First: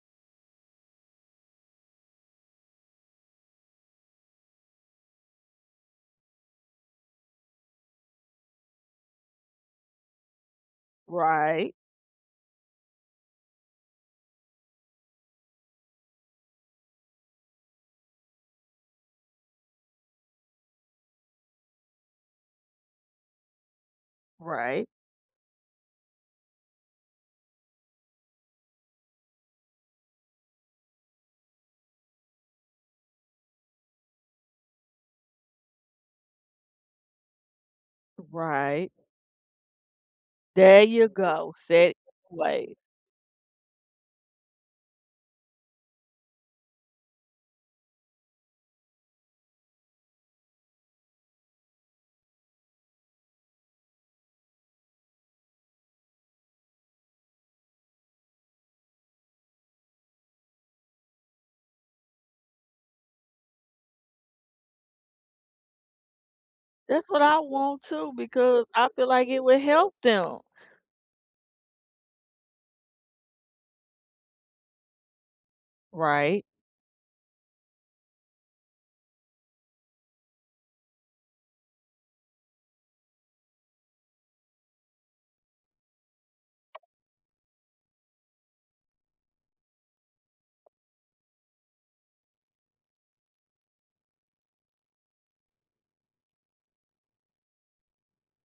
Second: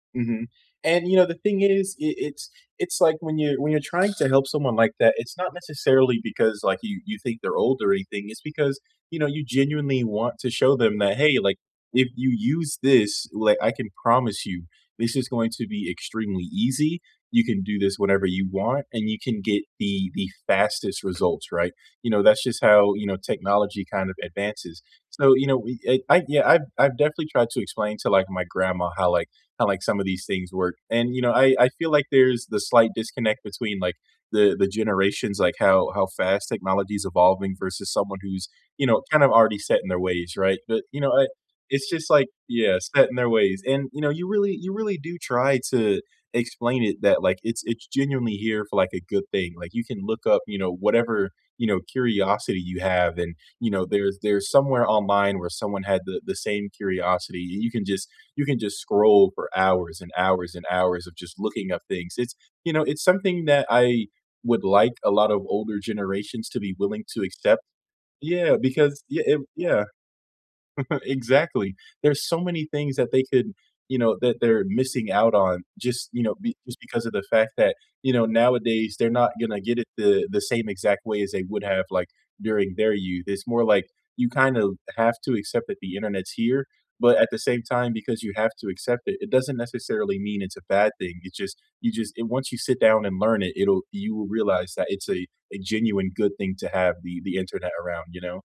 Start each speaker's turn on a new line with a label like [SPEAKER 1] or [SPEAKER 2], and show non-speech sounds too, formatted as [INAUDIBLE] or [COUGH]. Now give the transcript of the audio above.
[SPEAKER 1] Mhm, and, you know, the thing is, i it's it's like, when you when you're trying to help someone like that, it's not necessarily because, like, you you think they're old or anything, it's because, you know, you genuinely want to show them that, "Hey, like,
[SPEAKER 2] Right.
[SPEAKER 1] if you use this, like, I can promise you this is going to be extremely easy, you can do this whenever you want, and you can get the the fastest results, right?" You know, that's just how, you know, technology kind of advances.
[SPEAKER 2] Right.
[SPEAKER 1] So, you know, we eh, I yeah, I've I've definitely tried to explain to, like, my grandma how, like, how, like, some of these things work, and, you know, I I feel like there's the slight disconnect between, like, the the generations, like, how how fast technology is evolving versus someone who's, you
[SPEAKER 2] Right.
[SPEAKER 1] know, kind of already set in their ways, right?
[SPEAKER 2] There
[SPEAKER 1] But, you
[SPEAKER 2] you
[SPEAKER 1] know, I
[SPEAKER 2] go,
[SPEAKER 1] it's
[SPEAKER 2] set
[SPEAKER 1] just like
[SPEAKER 2] [UNINTELLIGIBLE] way.
[SPEAKER 1] Yeah, set in their ways. And, you know, you really you really do try to explain it that, like, it's it's genuinely here for, like, a good thing, like, you can look up, you know, whatever, you know, curiosity you have and, you know, there's there's somewhere online where someone had the the same curiosity, you you can just you can just scroll for hours and hours and hours of just looking up things, it's you know, it's something that I would like a lot of older generations to be willing
[SPEAKER 2] That's
[SPEAKER 1] to
[SPEAKER 2] what I
[SPEAKER 1] accept.
[SPEAKER 2] want too,
[SPEAKER 1] Yeah,
[SPEAKER 2] because I
[SPEAKER 1] because
[SPEAKER 2] feel
[SPEAKER 1] yeah,
[SPEAKER 2] like
[SPEAKER 1] eh
[SPEAKER 2] it would
[SPEAKER 1] Yeah,
[SPEAKER 2] help them.
[SPEAKER 1] [CHUCKLES] exactly, there's so many things that they could, you know, that they're missing out on just, you know,
[SPEAKER 2] Right.
[SPEAKER 1] be just because of the fact that, you know, nowadays, they're not gonna get it the the same exact way as they would have, like, during their youth, it's more like you kinda have to accept that the internet's here, but at the same time, because you have to accept it, it doesn't necessarily mean it's a bad thing, it just you just And once you sit down and learn it, it'll you will realize that it's a a genuine good thing to have the the internet around, you know?